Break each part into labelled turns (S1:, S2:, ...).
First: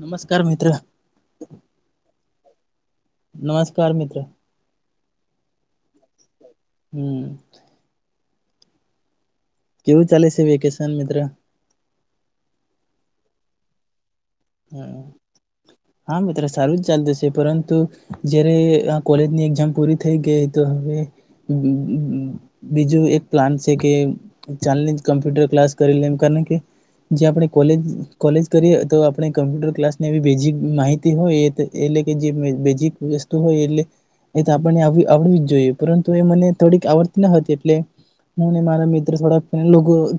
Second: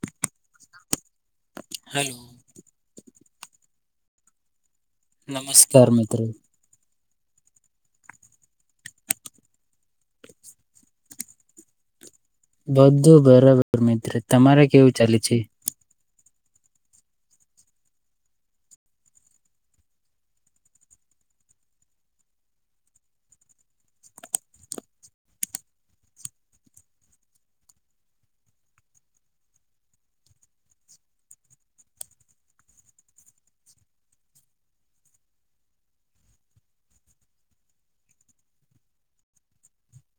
S1: નમસ્કાર મિત્ર.
S2: [inaudible]
S1: નમસ્કાર મિત્ર.
S2: નમસ્કાર મિત્રો.
S1: હમ. કેવું ચાલે છે વેકેશન મિત્ર.
S2: બધું બરાબર મિત્ર. તમારે કેવું
S1: હમ
S2: ચાલે છે.
S1: હા મિત્ર સારું જ ચાલતુંશે પરંતુ જયારે આ કોલેજની એક્ઝામ પૂરી થઈ ગઈ તો હવે બીજું એક પ્લાન છે કે ચાલ ની કમ્પ્યુટર ક્લાસ કરી લેમ કારણ કે જે આપણે કોલેજ કોલેજ કરીએ તો ક મ્પ્યુટર ક્લાસ ની એ બેઝિક માહિતી હોય એટલે કે જે બેઝિક વસ્તુ હોય એ એ આપને આવડવી જ જોઈએ પરંતુ એ મને થોડીક આવડતી ન હતી એટલે હું મારા મિત્ર થોડા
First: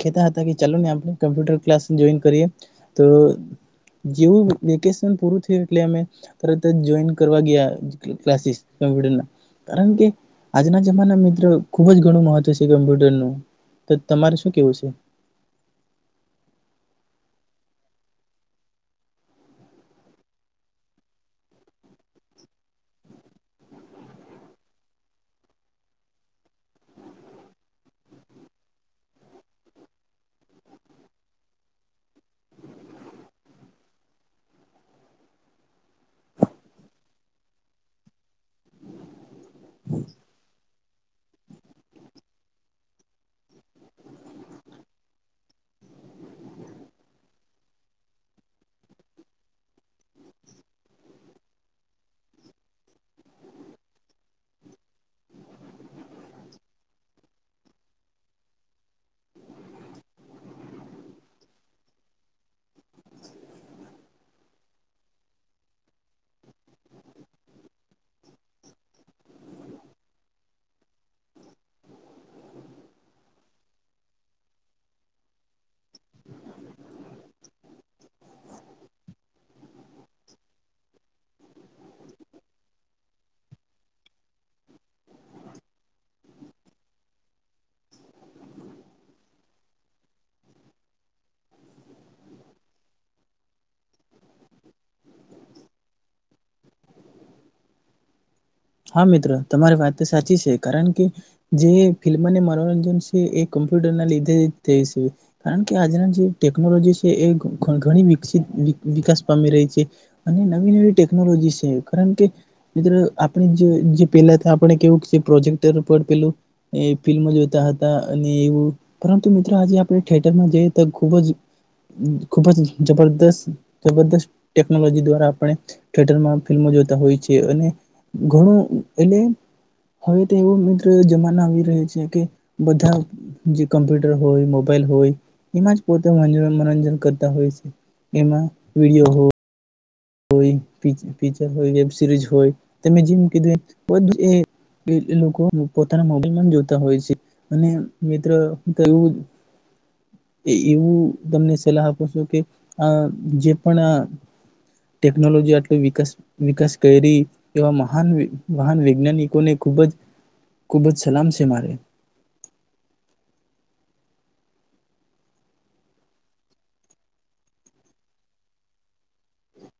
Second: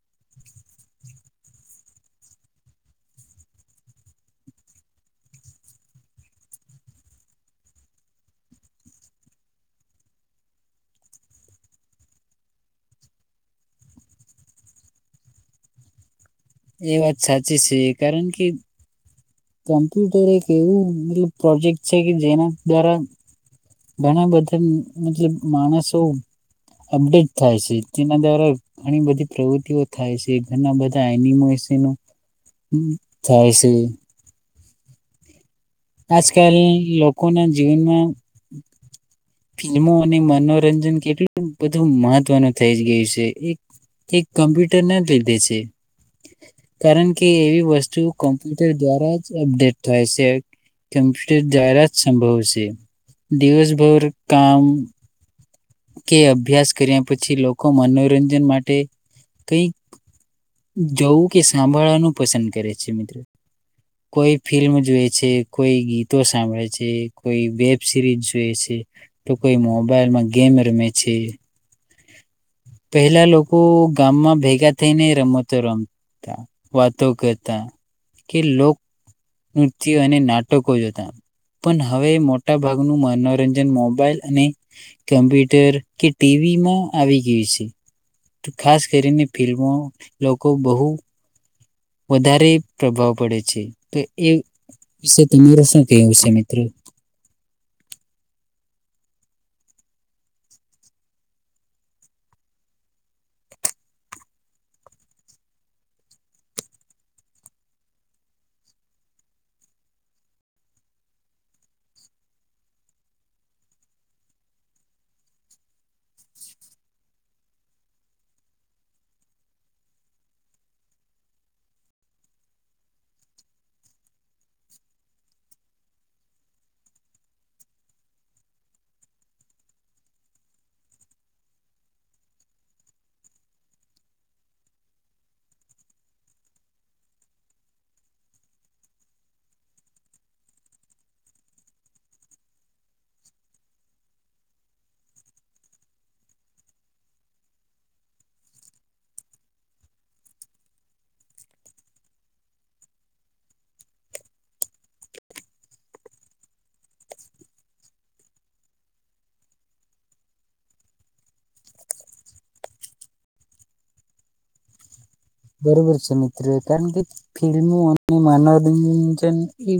S1: કતા હતા કે ચાલો ને આપ કમ્પ્યુટર ક્લાસ જોઈન કરીએ તો જેવું વેકેશન પૂરું થયું એટલે અમે તરત જ જોઈન કરવા ગયા ક્લાસીસ કમ્પ્યુટર કારણ કે આજના જમાના મિત્રો ખુબ જ ઘણું મહત્વ છે કમ્પ્યુટરનું તમારે શું કેવું છે
S2: એ વાત સાચી છે કારણ કે કોમ્પ્યુટર એક એવું મતલ પ્રોજેક્ટ છે કે જેના દ્વારા ઘણા બધા મતલબ માણસો અપડેટ થાય છે જેના દ્વારા ઘણી બધી પ્રવૃતિઓ થાય છે ઘણા બધા એનિમસનો થાય છે આજકાલ લોકોના જીવનમાં ફિલ્મો અને મનો મનોરંજન કેટલું બધું મહત્વનું થઈ ગયું છે એક કમ્પ્યુટર ના જ લીધે છે કારણ કે એવી વસ્તુ કોમ્પ્યુટર દ્વારા જ અપડેટ થાય છે કમ્પ્યુટર દ્વારા જ સંભવ દિવસભર કામ કે અભ્યાસ કર્યા પછી લોકો મનોરંજન માટે કઈક જવું કે સાંભળવાનું પસંદ કરે છે કોઈ ફિલ્મ જો છે કોઈ ગીતો સાંભળે છે કોઈ વેબ સિરીઝ જોય છે તો કોઈ મોબાઈલમાં ગેમ રમે છે પહેલા લોકો ગામમાં ભેગા થઈને રમતો રમતા વાતો કરતા કે લોકો નૃત્ય અને નાટકો જતા પણ હવે મોટા ભાગનું મનોરંજન મોબાઈલ અને કમ્પ્યુટર કે ટીવીમાં આવી ગયું છે ખાસ કરીને ફિલ્મો લોકો બહુ વધારે પ્રભાવ પડે છે તો એ વિશે તમાર શું કવું છે મિત્ર
S1: હા મિત્ર તમારી વાત તો સાચી છે કારણ કે જે ફિલ્મને મનોરંજન છે એ કમ્પ્યુટરના લીધે જ થાય છે કારણ કે આજના જે ટેકનોલોજી છે એ ઘણી વિકસિત વિકાસ પામી રહી છે અને નવી નવી ટેકનોલોજી છે કારણ કે મિત્ર પેલા આપણે કેવું પ્રોજેક્ટર પર પેલું ફિલ્મો જોતા હતા અને એવું પરંતુ મિત્ર આજે આપણે થયેટરમાં જઈએ તો ખુબ જ ખુબ જ જબરસ્ત જબરદસ્ત ટેકનોલોજી દ્વારા આપણે થેટરમાં ફિલ્મો જોતા હોય છે અને ઘણું એટલે હવે તો એવો મિત્ર જમાના આવી રહ્યો છે કે બધા જે કમ્પ્યુટર હોય મોબાઈલ હોય એમાં જ પોતે મનોરંજન કરતા હોય છે એમાં વિડીયો હોય હોય વેબ સરીઝ હોય તમે જેમ કીધું એ લોકો પોતાના મોબાઈલમાં જોતા હોય છે અને મિત્ર તો એ એવું તમને સલાહ આપું છું કે આ જે પણ આ ટેકનોલોજી આટલો વિકાસ વિકાસ કરી એવા મહાન મહાન વૈજ્ઞાનિકોને ખૂબ જ ખૂબ જ સલામ છે મારે
S2: બરોબર છે મિત્ર કારણ કે ફિલ્મો અને મનોરંજન એ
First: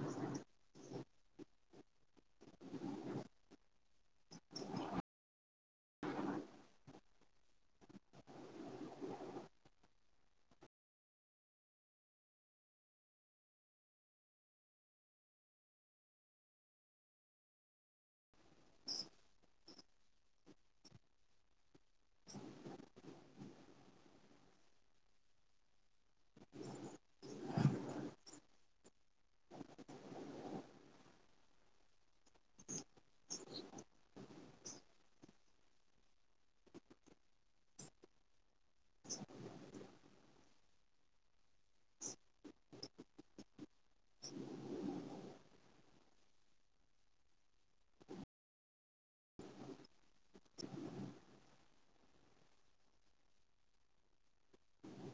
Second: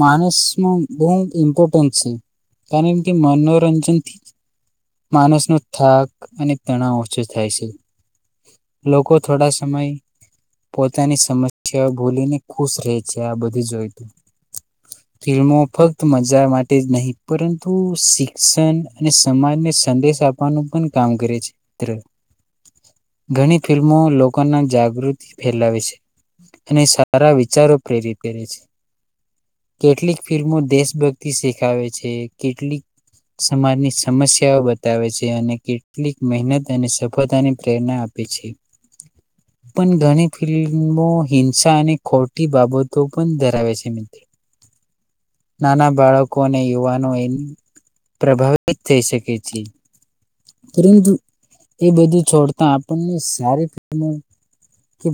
S2: માણસમાં બહુ ઇમ્પોર્ટન્ટ છે કારણ કે મનોરંજનથી માણસનો થાક અને તણાવ ઓછો થાય છે લોકો થોડા સમય પોતાની સમસ્યા ભૂલીને ખુશ રહે છે આ બધું જોયું ફિલ્મો ફક્ત મજા માટે જ નહીં પરંતુ શિક્ષણ અને સમાજને સંદેશ આપવાનું પણ કામ કરે છે મિત્ર ઘણી ફિલ્મો લો લોકો મા જાગૃતિ ફેલાવે છે અને સારા વિચારો પ્રેરિત કરે છે કેટલીક ફિલ્મો દેશભક્તિ શેખાવે છે કેટલીક સમાજની સમસ્યાઓ બતાવે છે અને કેટલીક મહેનત અને સફળતાની પ્રેરણા આપે છે પણ ઘણી ફિલ્મો હિંસા અને ખોટી બાબતો પણ ધરાવે છે નાના બાળકો અને યુવાનો એ પ્રભાવિત થઈ શકે છે પરંતુ એ બધું છોડતા આપણને સારી કે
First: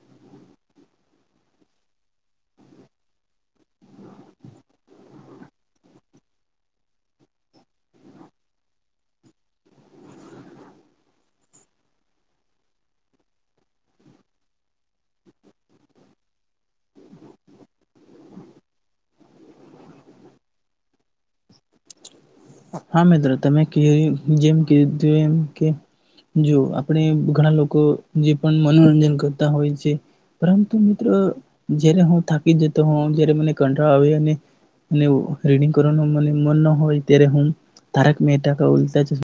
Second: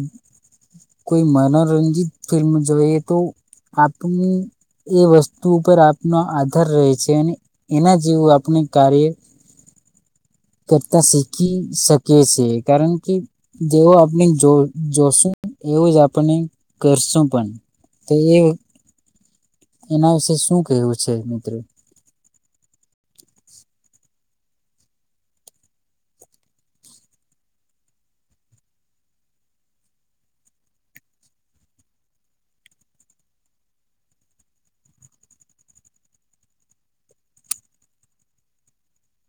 S2: કોઈ મનોરંજિત ફિલ્મ જોઈએ તો આપની એ વસ્તુ ઉપર આપનો આધાર રહે છે એના જેવું આપણે કાર્ય કરતા શીખી શકીએ છે કારણ કે જેવો આપણે જો જોશું એવું જ આપને કરશું પણ તો એ એના વિશે શું કેવું છે મિત્રો.
S1: હા મિત્રો તમે જેમ કું એમ કે જો આપણે ઘણા લોકો જે પણ મનોરંજન કરતા હોય છે પરંતુ મિત્રો જ્યારે હું થાકી જતો હો જ મને કંટળ આવે રીડંગ કરવાનું મ મન ન હોય. તરે હુંમ તારક મેઠાકા ઉલ્ટા જ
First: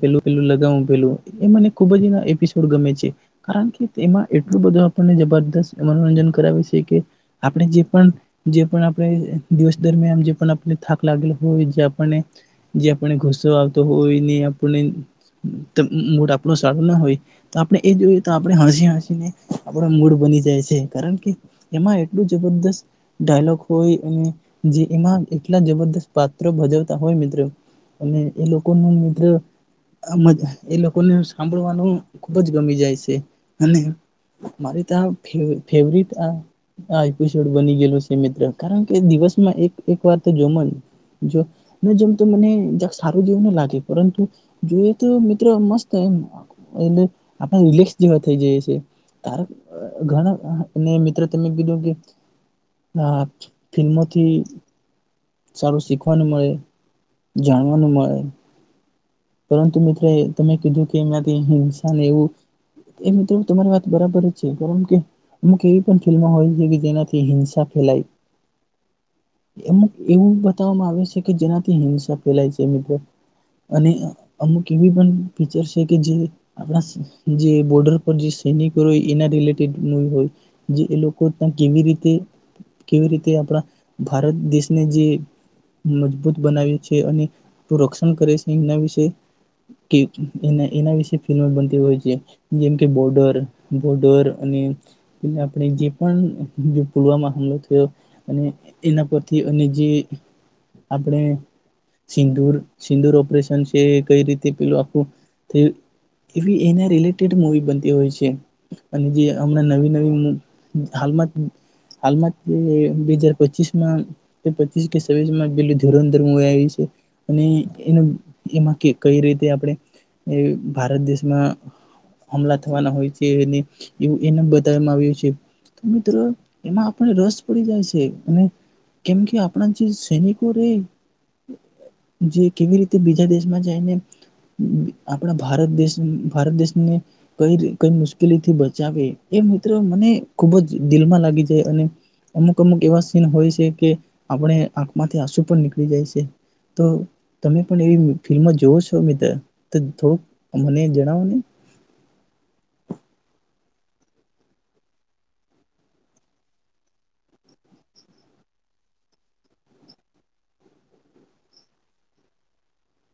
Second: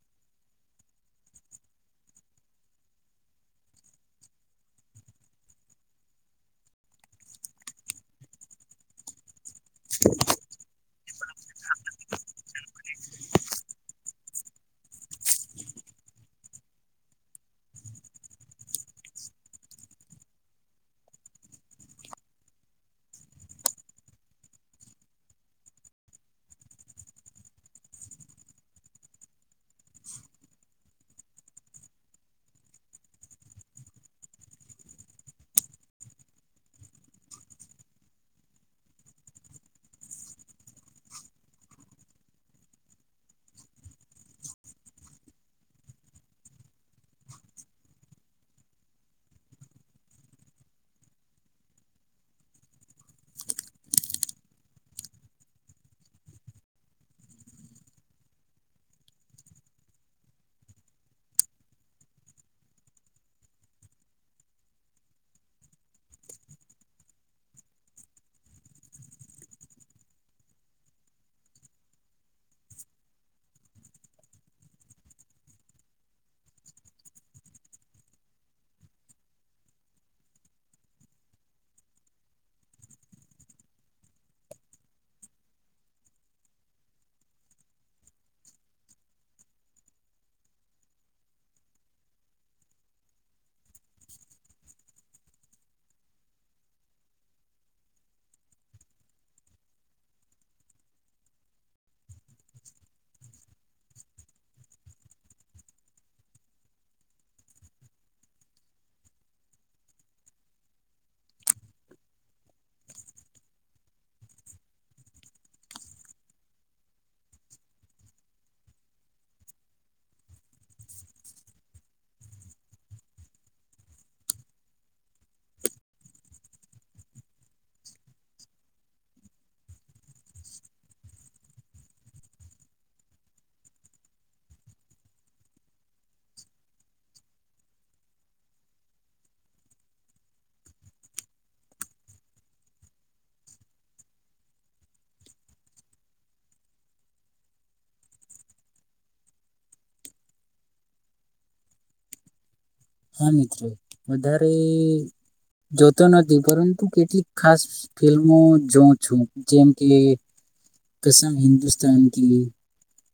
S1: પેલું પેલું લગાવું પેલું એ મને ખુબ જ એના એપિસોડ ગમે છે કારણ કે તેમાં એટલું બધું આપણને જબરદસ્ત મનોરંજન કરાવે છે કે આપણે જે પણ જે પણ આપણે દિવસ દરમિયાન જે પણ આપણે થા લાગેલ હોય જે આપને જે આપને ગુસો આવતો હોય. આપણો સારો ના હોય આપણે એ જોયએ તો આપણે હસી હસીને આપો મૂડ બની જાય છે કારણ કે એમાં એટલું જબરદસ્ત ડાયલોગ હોય અને જે એમાં એટલા જબરસ્ત પાત્રો ભજવતા હોય મિત્રો અને એ લોકો એ લોકોને સાંભળવાનું ખુબ જ ગમી જાય છે અને મારે તો આ ફવટિસડ બની ગયલોું છે મિત્ર કારણ કે દિવસમાં એક એક વાર તો જોમ જો જેમ તો મને સારું જેવું ન લાગે પરંતુ જોઈએ તો મિત્રો મસ્ત આપણે રિલેક્સ જેવા થઈ જાય છે તાર ઘણા અને મિત્ર તમે કીધું કે ફિલ્મોથી સારું શીખવાનું મળે જાણવાનું મળે. તમે કીધું કે એનાથી હિંસા ને એવું એ મિત્રો તમારી વાત બરાબર જ છે કારણ કે અમુક એવી પણ ફિલ્મો હોય છે કે જેનાથી હિંસા ફેલાય અમુક એવું બતાવવામાં આવે છે કે જેનાથી હિંસા ફેલાય છે મિત્રો અને અમુક એવી પણ ફીચર છે કે જે આપણા જે બોર્ડર પર જે સૈનિકો હોય એના રિલેટેડવી હોય જે એ લોકો ત્યા કેવી રીતે કેવી રીતે આપણા ભારત દેશને જે મજબૂત બનાવે છે અને રક્ષણ કરે છે એના વિશે કે એના એના વિશે ફિલ્મ બનતી હોય છે જેમ કે બોર્ડર બોર્ડર અને એ આપણે જે પણ પુલવામા હમલો થયો અને એના પરથી અને જે આપણે સિંદુર સિંદુર ઓપરેશન ેલું આખું થયું એવી એના રિલેટેડ મુવી બનતી હોય છે અને જે હમણાં નવી નવી હાલમાં હાલમાં હજ પચીસમાં પ કેમાં પેું ધુરરવી આવી છે અને એ એઈ રીતે આપણે ભારત દેશમાં હમલા થવાના હોય છે એવું એને બતાવવામાં આવ્યું છે તો મિત્રો એમાં આપણે રસ પડી જાય છે અને કેમ કે આપણા જે સૈનિકો ર જે કેવી રીતે બ દેશને આપણા ભારત દેશ ભારત દેશને કઈ કઈ મુશ્કેલીથી બચાવે એ મિત્રો મને ખુબ જ દિલમાં લાગી જાય અને અમુક અમુક એવા સીન હોય છે કે આપણે આંખમાંથી આંસુ પણ નીકળી જાય છે તો તમે પણ એવી ફિલ્મમાં જોવો છો થોડુંક મને જણાવો ને
S2: હા મિત્રો વધારે જોતો નથી પરંતુ કેટલીક ખાસ ફિલ્મો જોઉં છું જેમ કે કસમ હિન્દુસ્તાાન ક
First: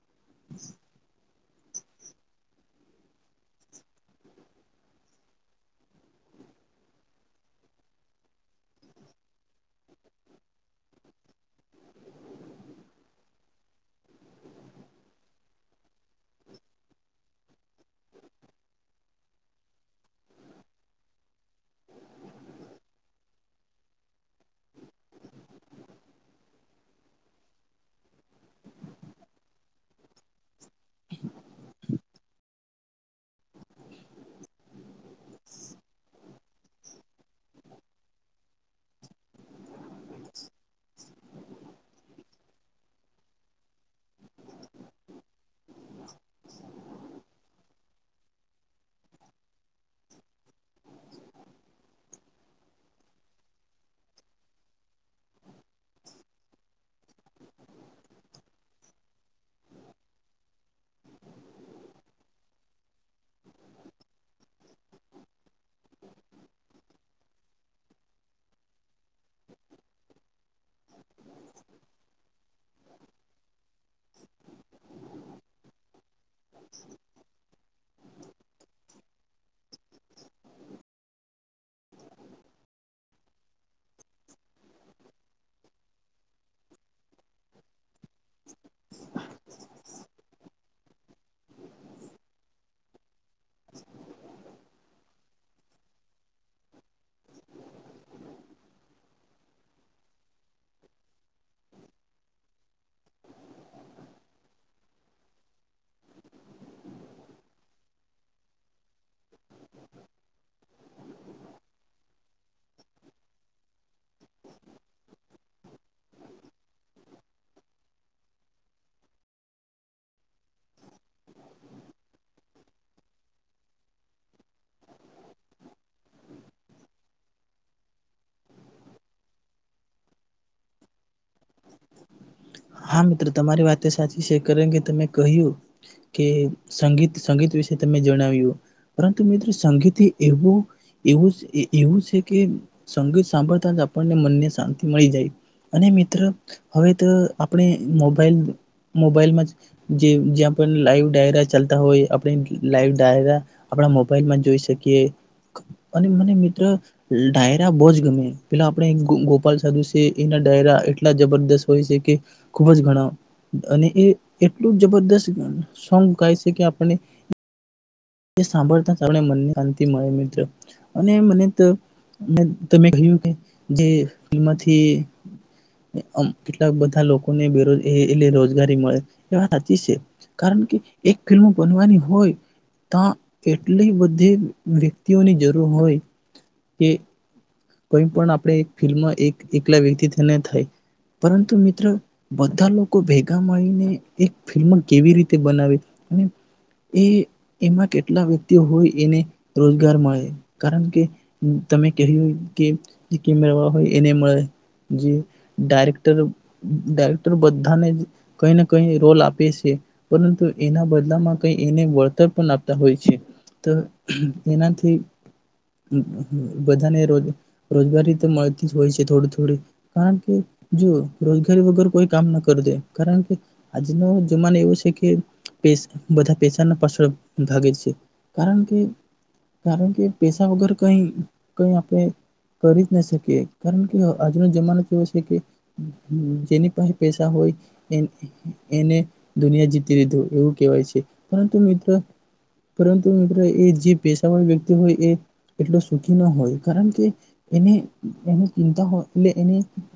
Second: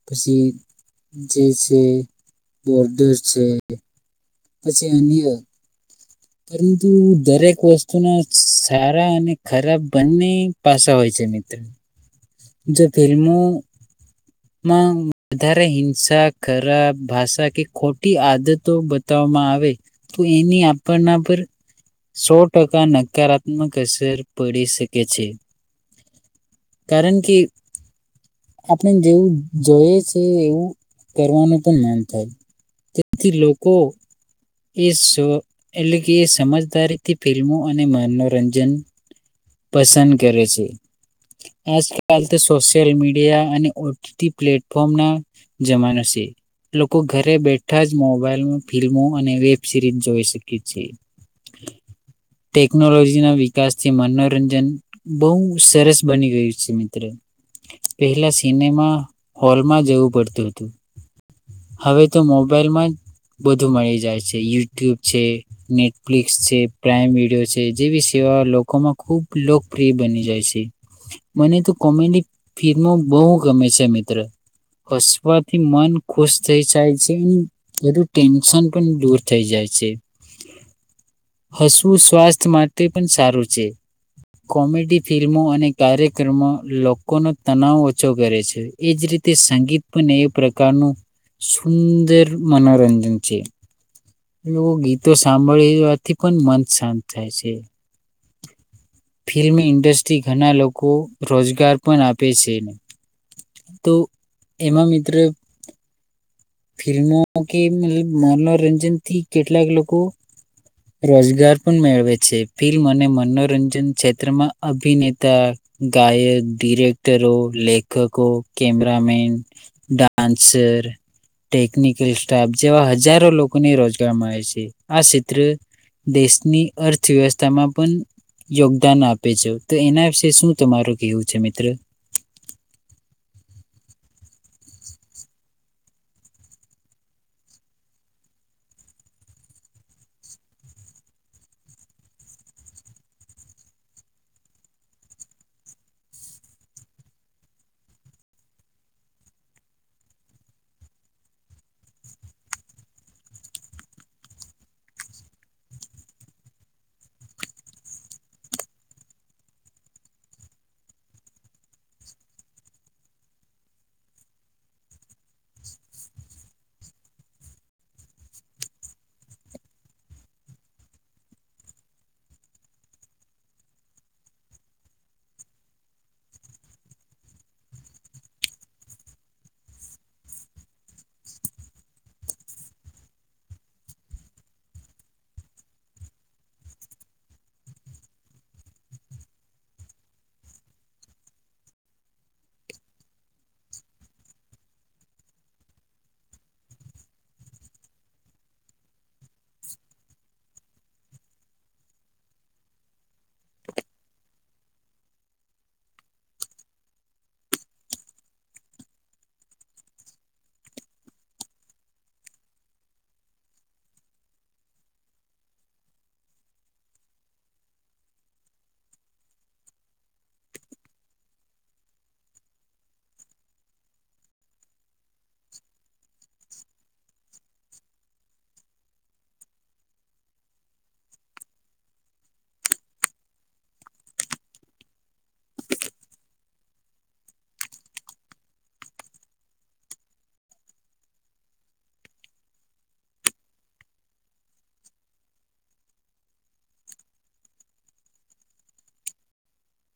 S2: પછી છે બોડર છે પછી અન્ય પરંતુ દરેક વસ્તુના સારા અને ખરાબ બંને પાસા હોય છે મિત્ર. જો ફિલ્મોમાં વધારે હિંસા ખરાબ ભાષા કે ખોટી આદતો બતાવવામાં આવે તો એની આપના પર સો ટકા નકાર. મ કસર પડી શકે છે કારણ કે આપણે જેવું જોઈએ છે એવું કરવાનું પણ મન થાય કે પછી લોકો કે સો એટલે કે એ સમજદારીથી ફિલ્મો અને મનોરંજન પસંદ કરે છે આજકાલ તો સોશિયલ મીડિયા અને ઓ ટી ટી પ્લેટફોર્મ ના જમાનો છે લોકો ઘરે બેઠા જ મોબાઈલ ફિલ્મો અને વેબ સિરીઝ જોઈ શકે છે. ટેકનોલોજી ના વિકાસથી મનો મનોરંજન બહુ સરસ બની ગયું છે. મિત્રો પહેલા સિનેમા હોલમાં જવું પડતું હતું હવે તો મોબાઈલમાં જ બધું મળી જાય છે યુટ્યુબ છે, નેટફ્લિક્સ છે, પ્રાઈમ વિડીયો છે જેવી સેવા લોકોમાં ખૂબ લોકપ્રિય બની જાય છે. મને તો કોમેડી ફિલ્મો બહુ ગમે છે મિત્ર હસ વા થી મન. ખુશ થઈ [unintelligible] છે. બધું ટેન્શન પણ દૂર થઈ જાય છે હશવું સ્વાસ્થ્ય માટે પણ સારું છે. કોમેડી ફિલ્મો અને કાર્યક્રમો લોકોનો તનાવ ઓ છો કરે છે એજ રીતે સંગીત પણ એ પ્રકારનું સુંદર મનોરંજન. છે લોકગીત તો સાંભળવાથી પણ મન શાંત થાય છે. ફિલ્મ ઇન્ડસ્ટ્રી ઘણા લોકો રોજગાર પણ આપે છે અણુ તો એમાં મિત્ર ફિલ્મો કે મ મનોરંજન થી કેટલાક લોકો રોજગાર પણ મેળવે છે. ફિલ્મ અને મનોરંજન ત્ર અભિનેતા, ગાયક, ડિરેક્ટરો, લેખકો, કેમેરામેન આન્સર ટેકનિકલ થાપ જેવા હજારો લોકોને રોજગાર મળે છે. આ ક્ષેત્ર દેશની અર્થવ્યવસ્થામાં પણ યોગ્ય દાન આપે છે તો એના વિશે શું તમારું કેવું છે મિત્ર.
S1: હા મિત્ર તમારી વાત સાચી છે કર કે તમે કહ્યું કે સંગીત સંગીત વિશે તમે જણાવ્યું પરંતુ મિત્ર સંગીત એવું એવું એવું છે કે સંગીત સાંભળતા જ આપણને મનને શાંતિ મળી જાય અને મિત્ર હવે. આપણે મોબાઈલ મોબાઈલમાં જ જે જ્યાં પણ લાઈવ ડાયરા ચાલતા હોય આપણે લાઈવ ડાયરા આપણા મોબાઈલમાં જોઈ શકીએ અને મને મિત્ર ડાયરા બહુ જ ગમે પેલા આપણે ગોપાલ સાધુ છે એના ડાયરા એટલા જબરદસ્ત. છે ખુબ જ ગણાવો અને એ એટલું જબરદસ્ત સોંગ ગાય છે કે આપને સાભળતા આપ મને શાંતિ મળે મિત્ર અને મને ત કહ્યું કે જેથી કેટલાક બધા લોકોને બેરોજ એ રોજગારી મળે એ વા સાચી છે કારણ કે એક ફિલ્મ બનવાની હોય તો એટલી બધી વ્યક્તિઓની જરૂર હોય કે આપણે ફિલ્મ એક એકલા વ્યક્તિને થાય પરંતુ મિત્રો બધા લોકો ભેગા મળીને એક ફિલ્મ કેવી રીતે બનાવે અને એ એમાં કેટલા વ્યક્તિઓ હોય એને રોજગાર મળે કારણ કે તમે કહ્યું. એને મળે જે ડાયરેક્ટર ડાયરેક્ટર બધાને કઈને કઈ રોલ આપે છે પરંતુ એના બદલામાં ક એને વળતર પણ આપતા હોય છે એનાથી બધાને ર રોજગારી મળતી જ હોય છે થોડી થોડી કારણ કે જુઓ રોજગારી વગર કોઈ કામ ના કરી દે કારણ કે આજનો જમાનો એવો છે કે બધા પેસાના પાછળ ભાગે છે કારણ કે કારણ કે પેસા વગર કઈ કઈ આપણે કરી જ શ કારણ કે આજનો જમાનો કેવો છે કે જેની પાસે પસા હોય એને દુનિયા જીતી લીધી એવું કહેવાય છે પરંતુ મિત્ર પરંતુ મિત્ર એ જે પેસા વાળી વ્યક્તિ હોય એ એટલો સુખી ન હોય કારણ કે એને એની ચિંતા હોય એટલે એને.